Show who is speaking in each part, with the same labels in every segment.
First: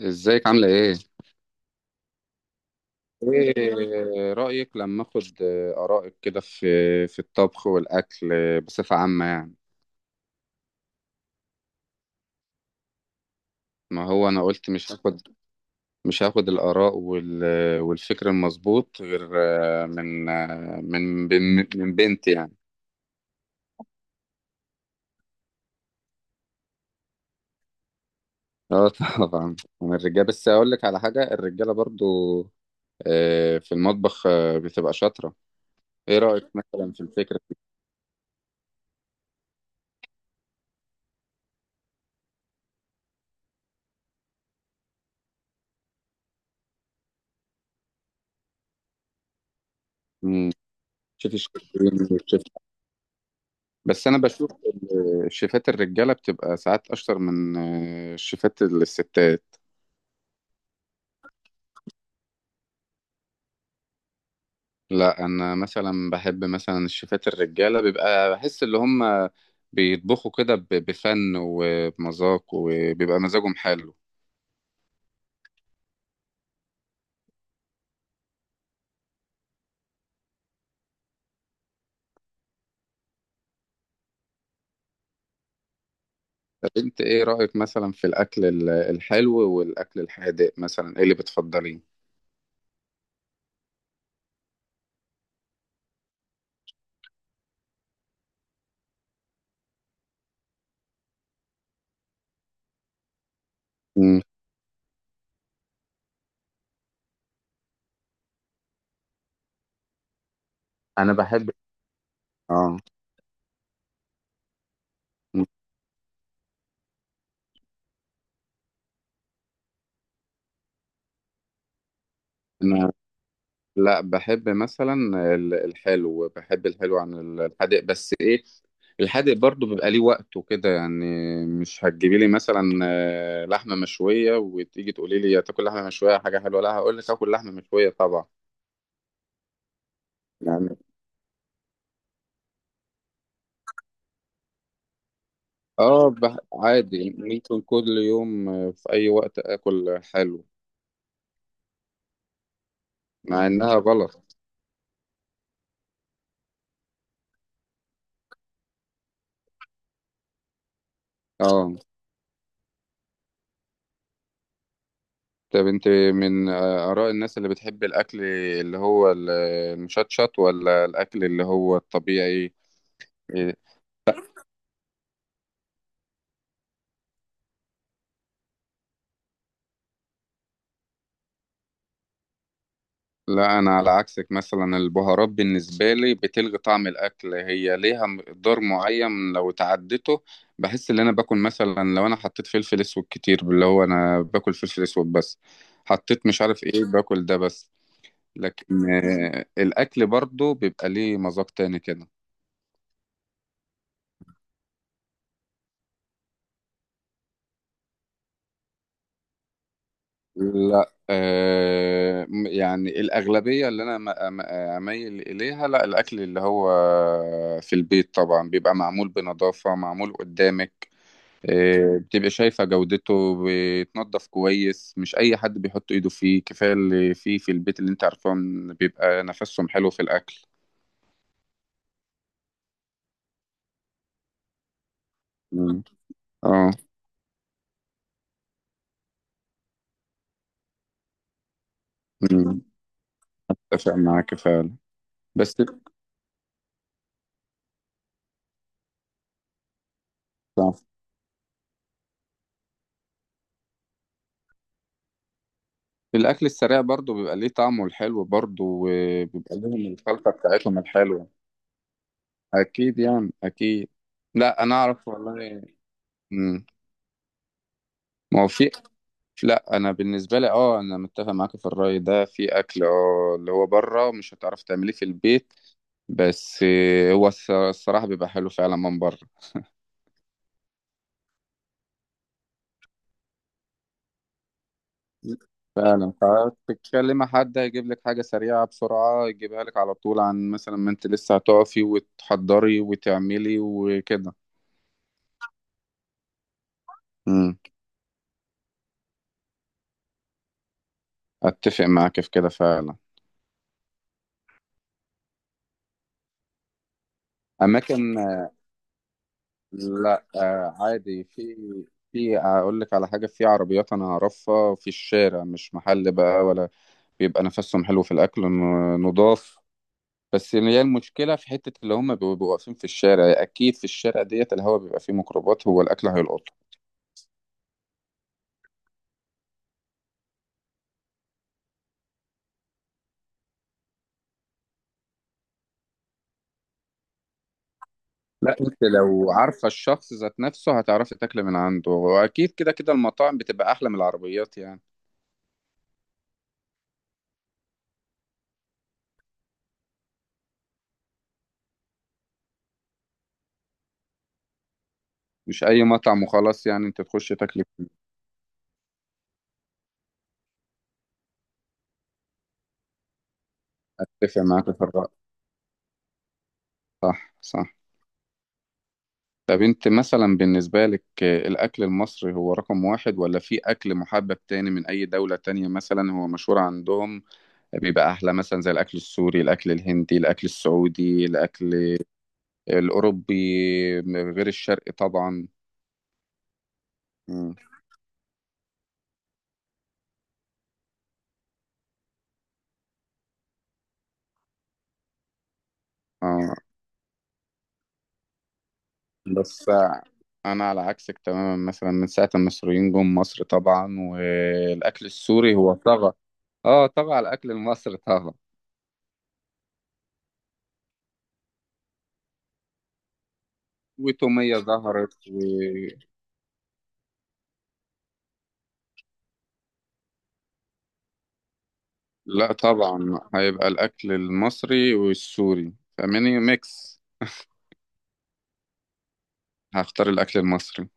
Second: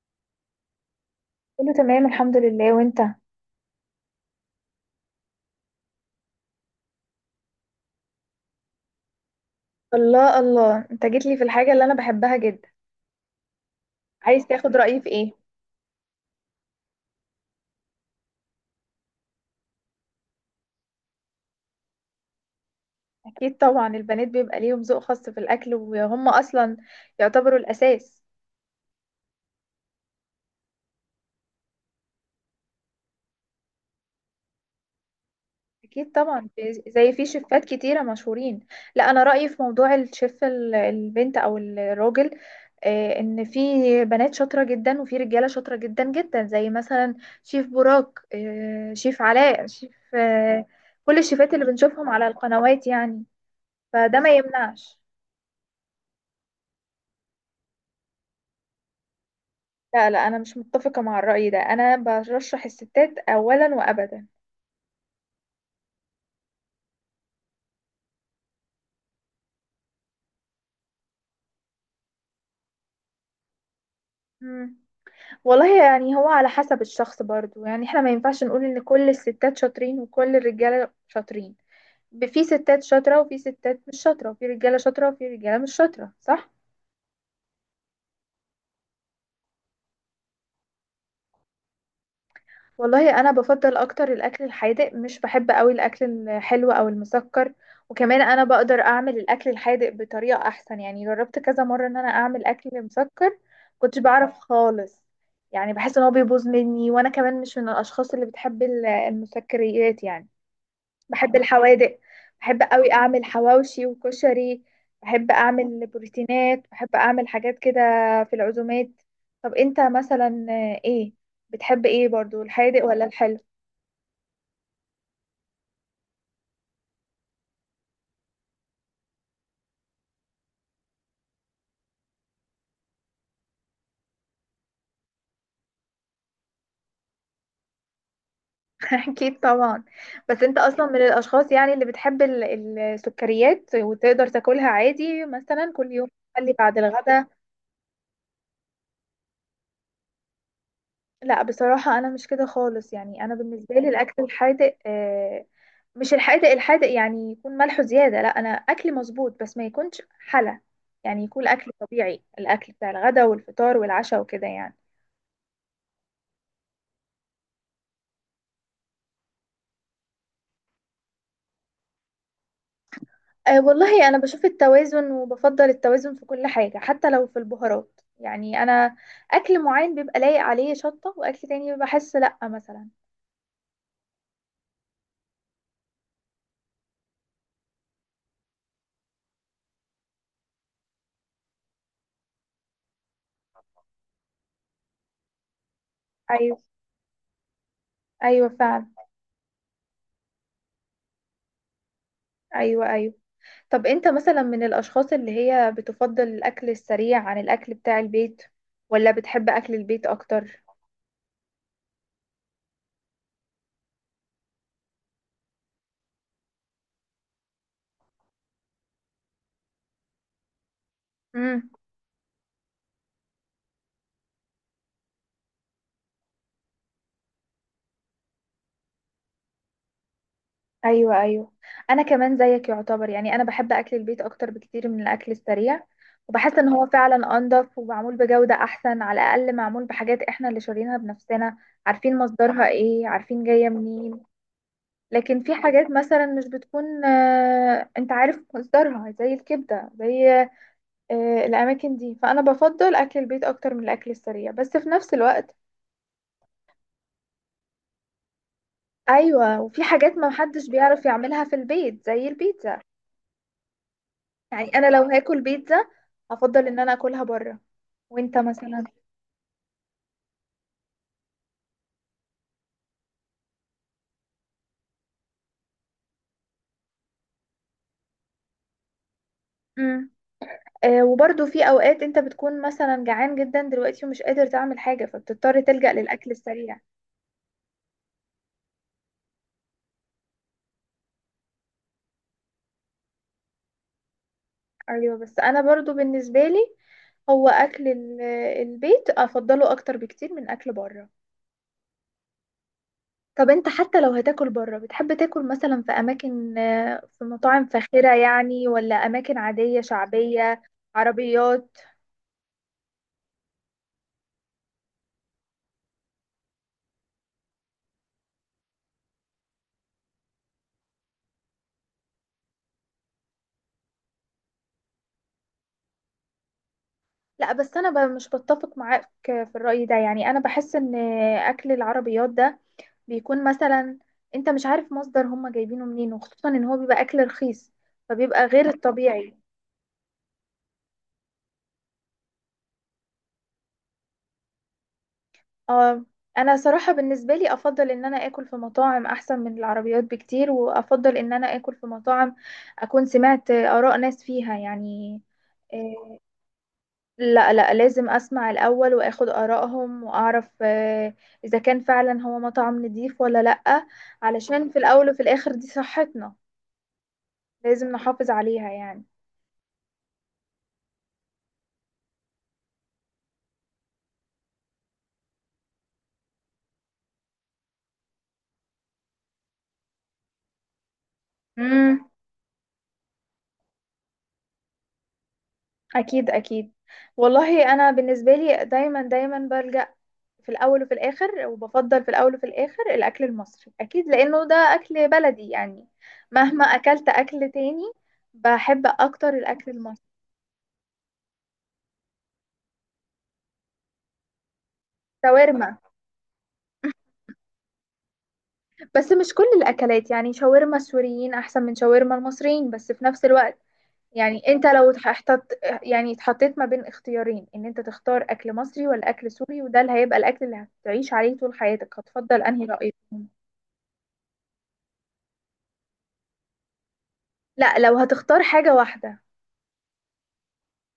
Speaker 1: ازيك عاملة ايه؟
Speaker 2: كله تمام الحمد لله وانت.
Speaker 1: ايه رأيك لما اخد آرائك كده في الطبخ والأكل بصفة عامة يعني.
Speaker 2: الله الله انت جيت لي في الحاجة اللي انا بحبها جدا.
Speaker 1: ما هو انا
Speaker 2: عايز
Speaker 1: قلت
Speaker 2: تاخد
Speaker 1: مش
Speaker 2: رأيي في
Speaker 1: هاخد
Speaker 2: ايه؟
Speaker 1: مش هاخد الآراء والفكر المظبوط، غير من من من بنت يعني.
Speaker 2: اكيد طبعا البنات بيبقى ليهم ذوق خاص في الاكل وهم اصلا يعتبروا الاساس.
Speaker 1: اه، طبعا من الرجاله، بس اقول لك على حاجة، الرجالة برضو في المطبخ بتبقى شاطرة.
Speaker 2: اكيد
Speaker 1: ايه رأيك
Speaker 2: طبعا،
Speaker 1: مثلا في
Speaker 2: زي في
Speaker 1: الفكرة دي؟
Speaker 2: شيفات كتيرة مشهورين. لا انا رأيي في موضوع الشيف البنت او الراجل، ان في بنات شاطرة جدا وفي رجالة شاطرة جدا جدا، زي مثلا شيف براك، شيف علاء، شيف،
Speaker 1: مم.
Speaker 2: كل
Speaker 1: شوفي الشيف
Speaker 2: الشيفات اللي بنشوفهم على القنوات يعني.
Speaker 1: بس انا
Speaker 2: فده ما
Speaker 1: بشوف
Speaker 2: يمنعش.
Speaker 1: الشيفات الرجاله بتبقى ساعات اشطر من الشيفات الستات.
Speaker 2: لا لا انا مش متفقة مع الرأي ده، انا برشح الستات اولا وابدا.
Speaker 1: لا انا مثلا بحب مثلا الشيفات الرجاله، بيبقى بحس اللي هم بيطبخوا كده بفن وبمذاق، وبيبقى مزاجهم حلو.
Speaker 2: مم. والله يعني هو على حسب الشخص برضو، يعني احنا ما ينفعش نقول ان كل الستات شاطرين وكل الرجالة شاطرين. في ستات شاطرة وفي ستات مش شاطرة وفي رجالة شاطرة وفي رجالة مش شاطرة، صح.
Speaker 1: طب انت ايه رايك مثلا في الاكل الحلو والاكل الحادق، مثلا ايه اللي بتفضليه؟
Speaker 2: والله انا بفضل اكتر الاكل الحادق، مش بحب قوي الاكل الحلو او المسكر. وكمان انا بقدر اعمل الاكل الحادق بطريقه احسن. يعني جربت كذا مره ان انا اعمل اكل مسكر كنتش
Speaker 1: مم.
Speaker 2: بعرف خالص. يعني بحس ان هو بيبوظ مني، وانا كمان مش من الاشخاص اللي بتحب المسكريات يعني.
Speaker 1: انا
Speaker 2: بحب
Speaker 1: بحب
Speaker 2: الحوادق. بحب
Speaker 1: اه
Speaker 2: قوي اعمل حواوشي وكشري. بحب اعمل بروتينات. بحب اعمل حاجات كده في العزومات. طب انت مثلا، ايه بتحب ايه برضو، الحادق ولا الحلو؟
Speaker 1: لا، بحب مثلا الحلو، بحب الحلو عن الحادق، بس ايه، الحادق برضو بيبقى ليه وقته كده يعني. مش هتجيبي لي مثلا لحمة مشوية وتيجي تقولي لي تاكل لحمة مشوية حاجة حلوة، لا هقول لك اكل لحمة مشوية طبعا.
Speaker 2: اكيد طبعا. بس انت
Speaker 1: يعني
Speaker 2: اصلا من الاشخاص يعني اللي بتحب السكريات، وتقدر تاكلها عادي مثلا كل يوم،
Speaker 1: اه
Speaker 2: تخلي بعد
Speaker 1: عادي
Speaker 2: الغدا.
Speaker 1: ممكن كل يوم، في اي وقت اكل حلو،
Speaker 2: لا بصراحة انا مش كده خالص. يعني انا
Speaker 1: مع
Speaker 2: بالنسبة
Speaker 1: انها
Speaker 2: لي
Speaker 1: غلط.
Speaker 2: الاكل الحادق، مش الحادق الحادق يعني يكون ملحه زيادة، لا أنا أكلي مظبوط، بس ما يكونش حلا. يعني يكون الأكل
Speaker 1: اه.
Speaker 2: طبيعي، الأكل بتاع الغداء والفطار والعشاء وكده يعني.
Speaker 1: طب انت من آراء الناس اللي بتحب الأكل، اللي هو المشطشط ولا الأكل اللي هو الطبيعي؟
Speaker 2: أه والله أنا بشوف التوازن، وبفضل التوازن في كل حاجة حتى لو في البهارات. يعني أنا أكل معين بيبقى لايق عليه شطة، وأكل تاني بحس لأ مثلا.
Speaker 1: لا انا على عكسك، مثلا البهارات بالنسبه لي بتلغي طعم الاكل، هي ليها مقدار معين لو تعدته بحس ان انا باكل مثلا، لو انا حطيت فلفل اسود كتير، اللي هو انا باكل فلفل اسود بس، حطيت مش
Speaker 2: أيوه
Speaker 1: عارف ايه باكل ده بس.
Speaker 2: أيوه فعلا.
Speaker 1: لكن الاكل برضو بيبقى ليه مذاق تاني كده.
Speaker 2: أيوه أيوه. طب أنت مثلا من الأشخاص اللي هي بتفضل الأكل السريع عن الأكل بتاع البيت، ولا بتحب أكل البيت أكتر؟
Speaker 1: لا، يعني الأغلبية اللي أنا أميل إليها، لا الأكل اللي هو في البيت طبعا بيبقى معمول بنظافة، معمول قدامك.
Speaker 2: مم.
Speaker 1: بتبقى شايفة جودته، بيتنضف كويس، مش أي حد بيحط إيده فيه، كفاية اللي فيه في البيت اللي أنت عارفان بيبقى نفسهم حلو في الأكل.
Speaker 2: ايوه ايوه. انا كمان زيك يعتبر، يعني انا بحب اكل البيت اكتر بكتير من الاكل
Speaker 1: مم.
Speaker 2: السريع. وبحس ان
Speaker 1: اه.
Speaker 2: هو فعلا انضف ومعمول بجودة احسن، على الاقل معمول بحاجات احنا اللي شارينها بنفسنا، عارفين
Speaker 1: مم.
Speaker 2: مصدرها ايه، عارفين جاية
Speaker 1: أتفق
Speaker 2: منين.
Speaker 1: معاك فعلا.
Speaker 2: لكن في
Speaker 1: بس
Speaker 2: حاجات مثلا مش بتكون، انت عارف مصدرها، زي الكبدة، زي،
Speaker 1: صح.
Speaker 2: الاماكن دي. فانا بفضل اكل البيت اكتر من الاكل السريع، بس في نفس الوقت
Speaker 1: الأكل السريع برضو بيبقى ليه طعمه الحلو برضو، وبيبقى
Speaker 2: ايوه، وفي
Speaker 1: لهم
Speaker 2: حاجات ما
Speaker 1: الخلطة
Speaker 2: محدش
Speaker 1: بتاعتهم
Speaker 2: بيعرف
Speaker 1: الحلوة.
Speaker 2: يعملها في البيت زي البيتزا.
Speaker 1: أكيد يعني أكيد. لا
Speaker 2: يعني
Speaker 1: أنا
Speaker 2: انا لو
Speaker 1: أعرف
Speaker 2: هاكل
Speaker 1: والله.
Speaker 2: بيتزا
Speaker 1: مم.
Speaker 2: هفضل ان انا اكلها بره. وانت
Speaker 1: ما هو في
Speaker 2: مثلا؟
Speaker 1: لا انا بالنسبه لي انا متفق معاك في الراي ده، في اكل اللي هو بره مش هتعرف تعمليه في البيت، بس هو الصراحة بيبقى حلو فعلا من بره.
Speaker 2: امم آه، وبرضو في اوقات انت بتكون مثلا جعان جدا دلوقتي ومش قادر تعمل حاجه، فبتضطر تلجأ
Speaker 1: فعلا،
Speaker 2: للاكل السريع.
Speaker 1: فبتتكلم مع حد هيجيب لك حاجة سريعة بسرعة، يجيبها لك على طول، عن مثلا ما انت لسه هتقفي وتحضري وتعملي وكده.
Speaker 2: ايوه بس انا برضو بالنسبه لي هو
Speaker 1: امم.
Speaker 2: اكل البيت افضله اكتر بكتير من اكل بره.
Speaker 1: اتفق معاك في كده فعلا.
Speaker 2: طب انت حتى لو هتاكل بره، بتحب تاكل مثلا في اماكن، في مطاعم فاخره
Speaker 1: اماكن
Speaker 2: يعني، ولا اماكن عاديه
Speaker 1: لا
Speaker 2: شعبيه؟
Speaker 1: عادي، في
Speaker 2: عربيات؟
Speaker 1: في اقول لك على حاجة، في عربيات انا اعرفها في الشارع، مش محل بقى ولا، بيبقى نفسهم حلو في الاكل نضاف. بس يعني هي المشكله في حته اللي هم بيبقوا واقفين في الشارع، يعني اكيد في الشارع ديت الهواء بيبقى فيه ميكروبات، هو الاكل هيلقطه.
Speaker 2: لا بس انا مش بتفق معاك في الرأي ده. يعني انا بحس ان اكل العربيات ده بيكون مثلا انت مش عارف مصدر هم جايبينه منين، وخصوصا ان هو بيبقى اكل رخيص، فبيبقى
Speaker 1: لا
Speaker 2: غير
Speaker 1: انت لو
Speaker 2: الطبيعي.
Speaker 1: عارفه الشخص ذات نفسه هتعرفي تاكلي من عنده، واكيد كده كده المطاعم بتبقى احلى من العربيات يعني.
Speaker 2: اه، انا صراحة بالنسبة لي افضل ان انا اكل في مطاعم احسن من العربيات بكتير، وافضل ان انا اكل في مطاعم اكون سمعت اراء ناس فيها يعني.
Speaker 1: مش اي
Speaker 2: آه،
Speaker 1: مطعم وخلاص، يعني انت تخش
Speaker 2: لا
Speaker 1: تاكلي
Speaker 2: لا،
Speaker 1: فيه.
Speaker 2: لازم اسمع الاول واخد ارائهم واعرف، اذا كان فعلا هو مطعم نضيف ولا لا،
Speaker 1: اتفق معاك
Speaker 2: علشان في
Speaker 1: في الرأي.
Speaker 2: الاول وفي الاخر دي صحتنا،
Speaker 1: صح، صح.
Speaker 2: لازم نحافظ عليها يعني.
Speaker 1: طب انت مثلا بالنسبه لك الاكل المصري هو رقم واحد، ولا في اكل محبب تاني من اي دوله تانية مثلا هو مشهور عندهم بيبقى احلى، مثلا زي الاكل السوري، الاكل الهندي، الاكل السعودي، الاكل
Speaker 2: امم
Speaker 1: الأوروبي، غير الشرقي طبعا.
Speaker 2: اكيد اكيد.
Speaker 1: مم.
Speaker 2: والله انا بالنسبه لي دايما دايما بلجأ في الاول وفي الاخر، وبفضل في الاول وفي الاخر الاكل المصري، اكيد لانه ده اكل بلدي يعني.
Speaker 1: آه.
Speaker 2: مهما اكلت اكل تاني بحب اكتر
Speaker 1: بس
Speaker 2: الاكل المصري.
Speaker 1: أنا على عكسك تماما، مثلا من ساعة ما المصريين جم مصر طبعا، والأكل السوري هو
Speaker 2: شاورما،
Speaker 1: طغى. اه، طغى على الأكل المصري، طغى.
Speaker 2: بس مش كل الاكلات. يعني شاورما السوريين احسن من شاورما المصريين، بس في نفس الوقت يعني
Speaker 1: وتومية
Speaker 2: انت لو
Speaker 1: ظهرت
Speaker 2: احتط، يعني اتحطيت ما بين اختيارين ان انت تختار اكل مصري ولا اكل سوري، وده اللي هيبقى الاكل اللي هتعيش عليه طول حياتك، هتفضل
Speaker 1: لا
Speaker 2: انهي رأيك؟
Speaker 1: طبعا هيبقى الأكل المصري والسوري، فمني ميكس.
Speaker 2: لا لو هتختار حاجة واحدة.
Speaker 1: هختار الأكل المصري.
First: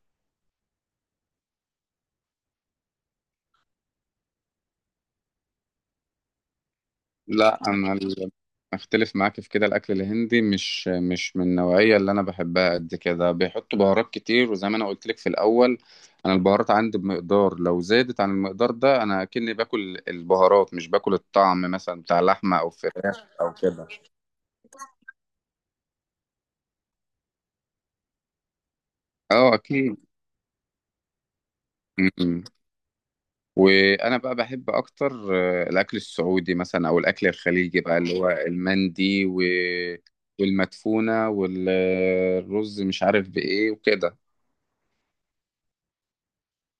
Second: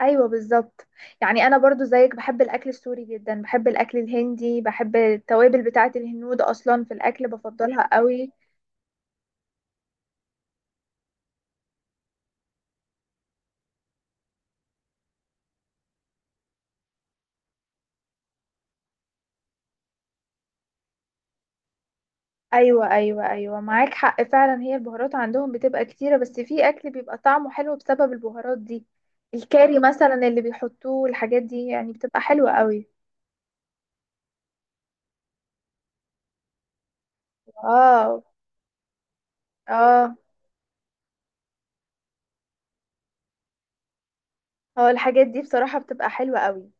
Speaker 2: ايوه بالظبط. يعني انا برضو زيك بحب الاكل السوري جدا، بحب الاكل الهندي، بحب التوابل بتاعه الهنود اصلا في الاكل
Speaker 1: لا
Speaker 2: بفضلها
Speaker 1: انا
Speaker 2: قوي.
Speaker 1: اختلف معاك في كده، الاكل الهندي مش من النوعيه اللي انا بحبها قد كده، بيحطوا بهارات كتير، وزي ما انا قلت لك في الاول، انا البهارات عندي بمقدار لو زادت عن المقدار ده انا اكني باكل البهارات مش باكل الطعم مثلا بتاع لحمه او
Speaker 2: ايوه
Speaker 1: فراخ
Speaker 2: ايوه
Speaker 1: او
Speaker 2: ايوه،
Speaker 1: كده.
Speaker 2: معاك حق فعلا، هي البهارات عندهم بتبقى كتيره، بس في اكل بيبقى طعمه حلو بسبب البهارات دي.
Speaker 1: اه،
Speaker 2: الكاري
Speaker 1: اكيد.
Speaker 2: مثلا اللي بيحطوه، الحاجات دي يعني بتبقى
Speaker 1: م-م.
Speaker 2: حلوه قوي.
Speaker 1: وانا بقى بحب اكتر الاكل السعودي مثلا، او الاكل الخليجي بقى، اللي
Speaker 2: اه
Speaker 1: هو المندي
Speaker 2: اه
Speaker 1: والمدفونه والرز مش عارف بايه وكده.
Speaker 2: اه، الحاجات دي بصراحه بتبقى حلوه قوي.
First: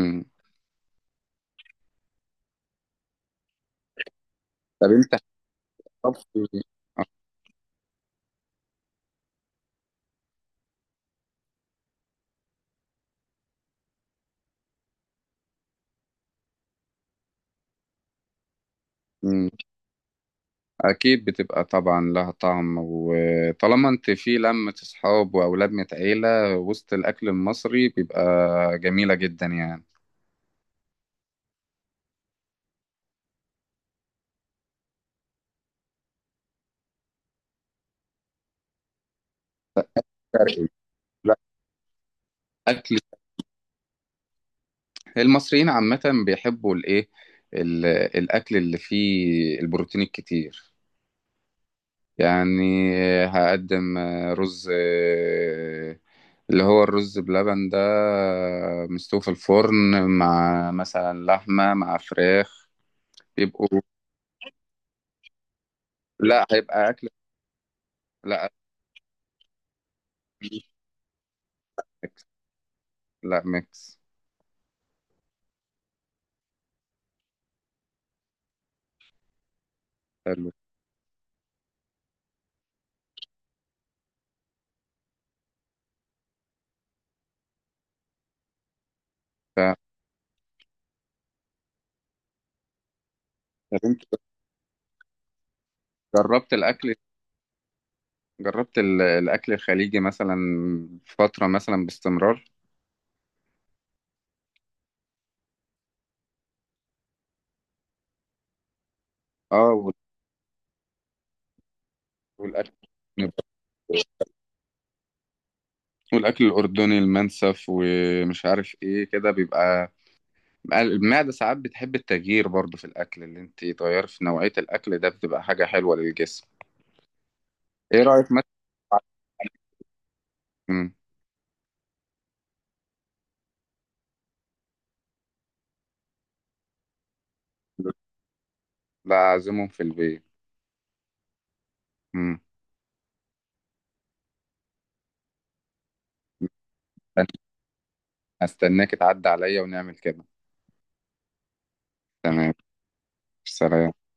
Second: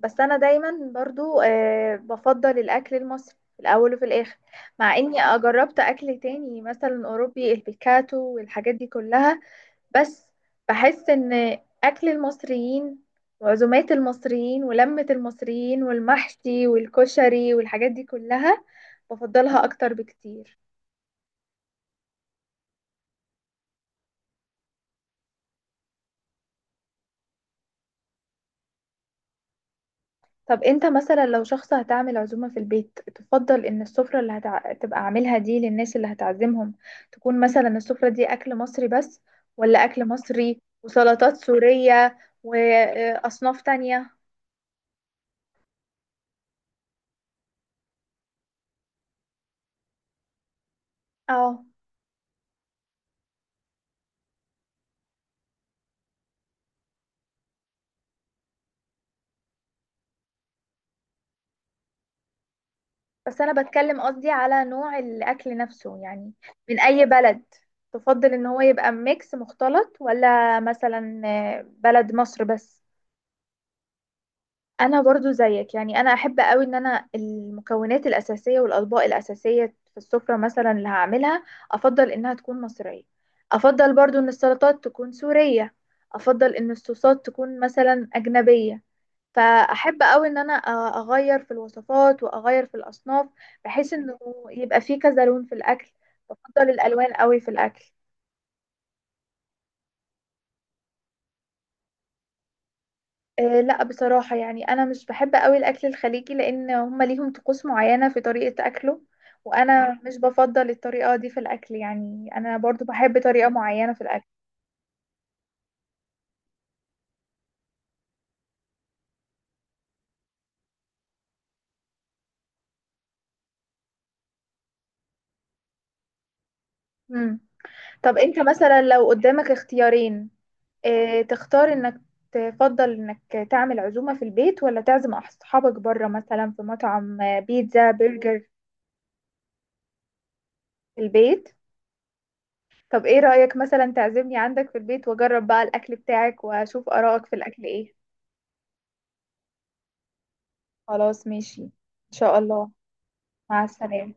Speaker 2: بس انا دايما برضو آه بفضل الاكل المصري في الاول وفي الاخر،
Speaker 1: طب
Speaker 2: مع اني
Speaker 1: انت
Speaker 2: جربت اكل
Speaker 1: طبخ-
Speaker 2: تاني مثلا اوروبي، البيكاتو والحاجات دي كلها. بس بحس ان اكل المصريين وعزومات المصريين ولمة المصريين والمحشي والكشري والحاجات دي كلها
Speaker 1: مم.
Speaker 2: بفضلها اكتر بكتير.
Speaker 1: اكيد بتبقى طبعا لها طعم، وطالما انت في لمة اصحاب واولاد من عيلة، وسط الاكل المصري بيبقى جميلة جدا يعني.
Speaker 2: طب انت مثلا لو شخص هتعمل عزومة في البيت، تفضل ان السفرة اللي هتع... تبقى عاملها دي للناس اللي هتعزمهم، تكون مثلا السفرة دي اكل مصري بس، ولا اكل مصري
Speaker 1: شرقي. لا،
Speaker 2: وسلطات سورية
Speaker 1: اكل
Speaker 2: واصناف تانية؟
Speaker 1: المصريين عامة بيحبوا الايه، الاكل اللي فيه البروتين الكتير
Speaker 2: اه
Speaker 1: يعني، هقدم رز، اللي هو الرز بلبن ده، مستوي في الفرن، مع مثلا لحمة مع فراخ.
Speaker 2: بس انا
Speaker 1: يبقوا
Speaker 2: بتكلم قصدي على نوع الاكل نفسه، يعني
Speaker 1: لا
Speaker 2: من
Speaker 1: هيبقى
Speaker 2: اي
Speaker 1: اكل.
Speaker 2: بلد، تفضل ان
Speaker 1: لا
Speaker 2: هو يبقى ميكس مختلط ولا
Speaker 1: مش
Speaker 2: مثلا، بلد
Speaker 1: ميكس،
Speaker 2: مصر بس؟
Speaker 1: لا ميكس.
Speaker 2: انا برضو زيك، يعني انا احب قوي ان انا المكونات الاساسيه والاطباق الاساسيه في السفره
Speaker 1: حلو.
Speaker 2: مثلا اللي هعملها، افضل انها تكون مصريه، افضل برضو ان السلطات تكون سوريه، افضل ان الصوصات تكون مثلا اجنبيه.
Speaker 1: ف-
Speaker 2: فاحب قوي ان انا اغير في الوصفات واغير في الاصناف،
Speaker 1: طب
Speaker 2: بحيث
Speaker 1: انت
Speaker 2: انه يبقى في كذا لون في الاكل.
Speaker 1: جربت
Speaker 2: بفضل
Speaker 1: الاكل
Speaker 2: الالوان قوي في الاكل.
Speaker 1: جربت ال- الاكل الخليجي مثلا فتره مثلا باستمرار؟
Speaker 2: أه لا بصراحة، يعني انا مش بحب قوي الاكل الخليجي، لان هم ليهم طقوس معينة في طريقة اكله،
Speaker 1: اه،
Speaker 2: وانا مش بفضل الطريقة دي في الاكل. يعني انا
Speaker 1: والاكل
Speaker 2: برضو بحب طريقة معينة في الاكل.
Speaker 1: والاكل الاردني، المنسف ومش عارف ايه كده، بيبقى المعده ساعات بتحب التغيير برضو في الاكل، اللي انت تغير في نوعيه الاكل ده بتبقى حاجه حلوه للجسم.
Speaker 2: مم.
Speaker 1: ايه
Speaker 2: طب
Speaker 1: رايك
Speaker 2: انت
Speaker 1: مثلا.
Speaker 2: مثلا لو قدامك اختيارين،
Speaker 1: مم.
Speaker 2: اه تختار انك تفضل انك تعمل عزومة في البيت، ولا تعزم اصحابك بره مثلا في مطعم، بيتزا برجر؟
Speaker 1: لا اعزمهم في البيت.
Speaker 2: في البيت.
Speaker 1: مم.
Speaker 2: طب ايه رأيك مثلا تعزمني عندك في البيت، واجرب بقى الاكل بتاعك واشوف آرائك في الاكل ايه؟
Speaker 1: استناك تعدي عليا ونعمل كده.
Speaker 2: خلاص ماشي، ان شاء
Speaker 1: تمام.
Speaker 2: الله. مع
Speaker 1: سلام.
Speaker 2: السلامة.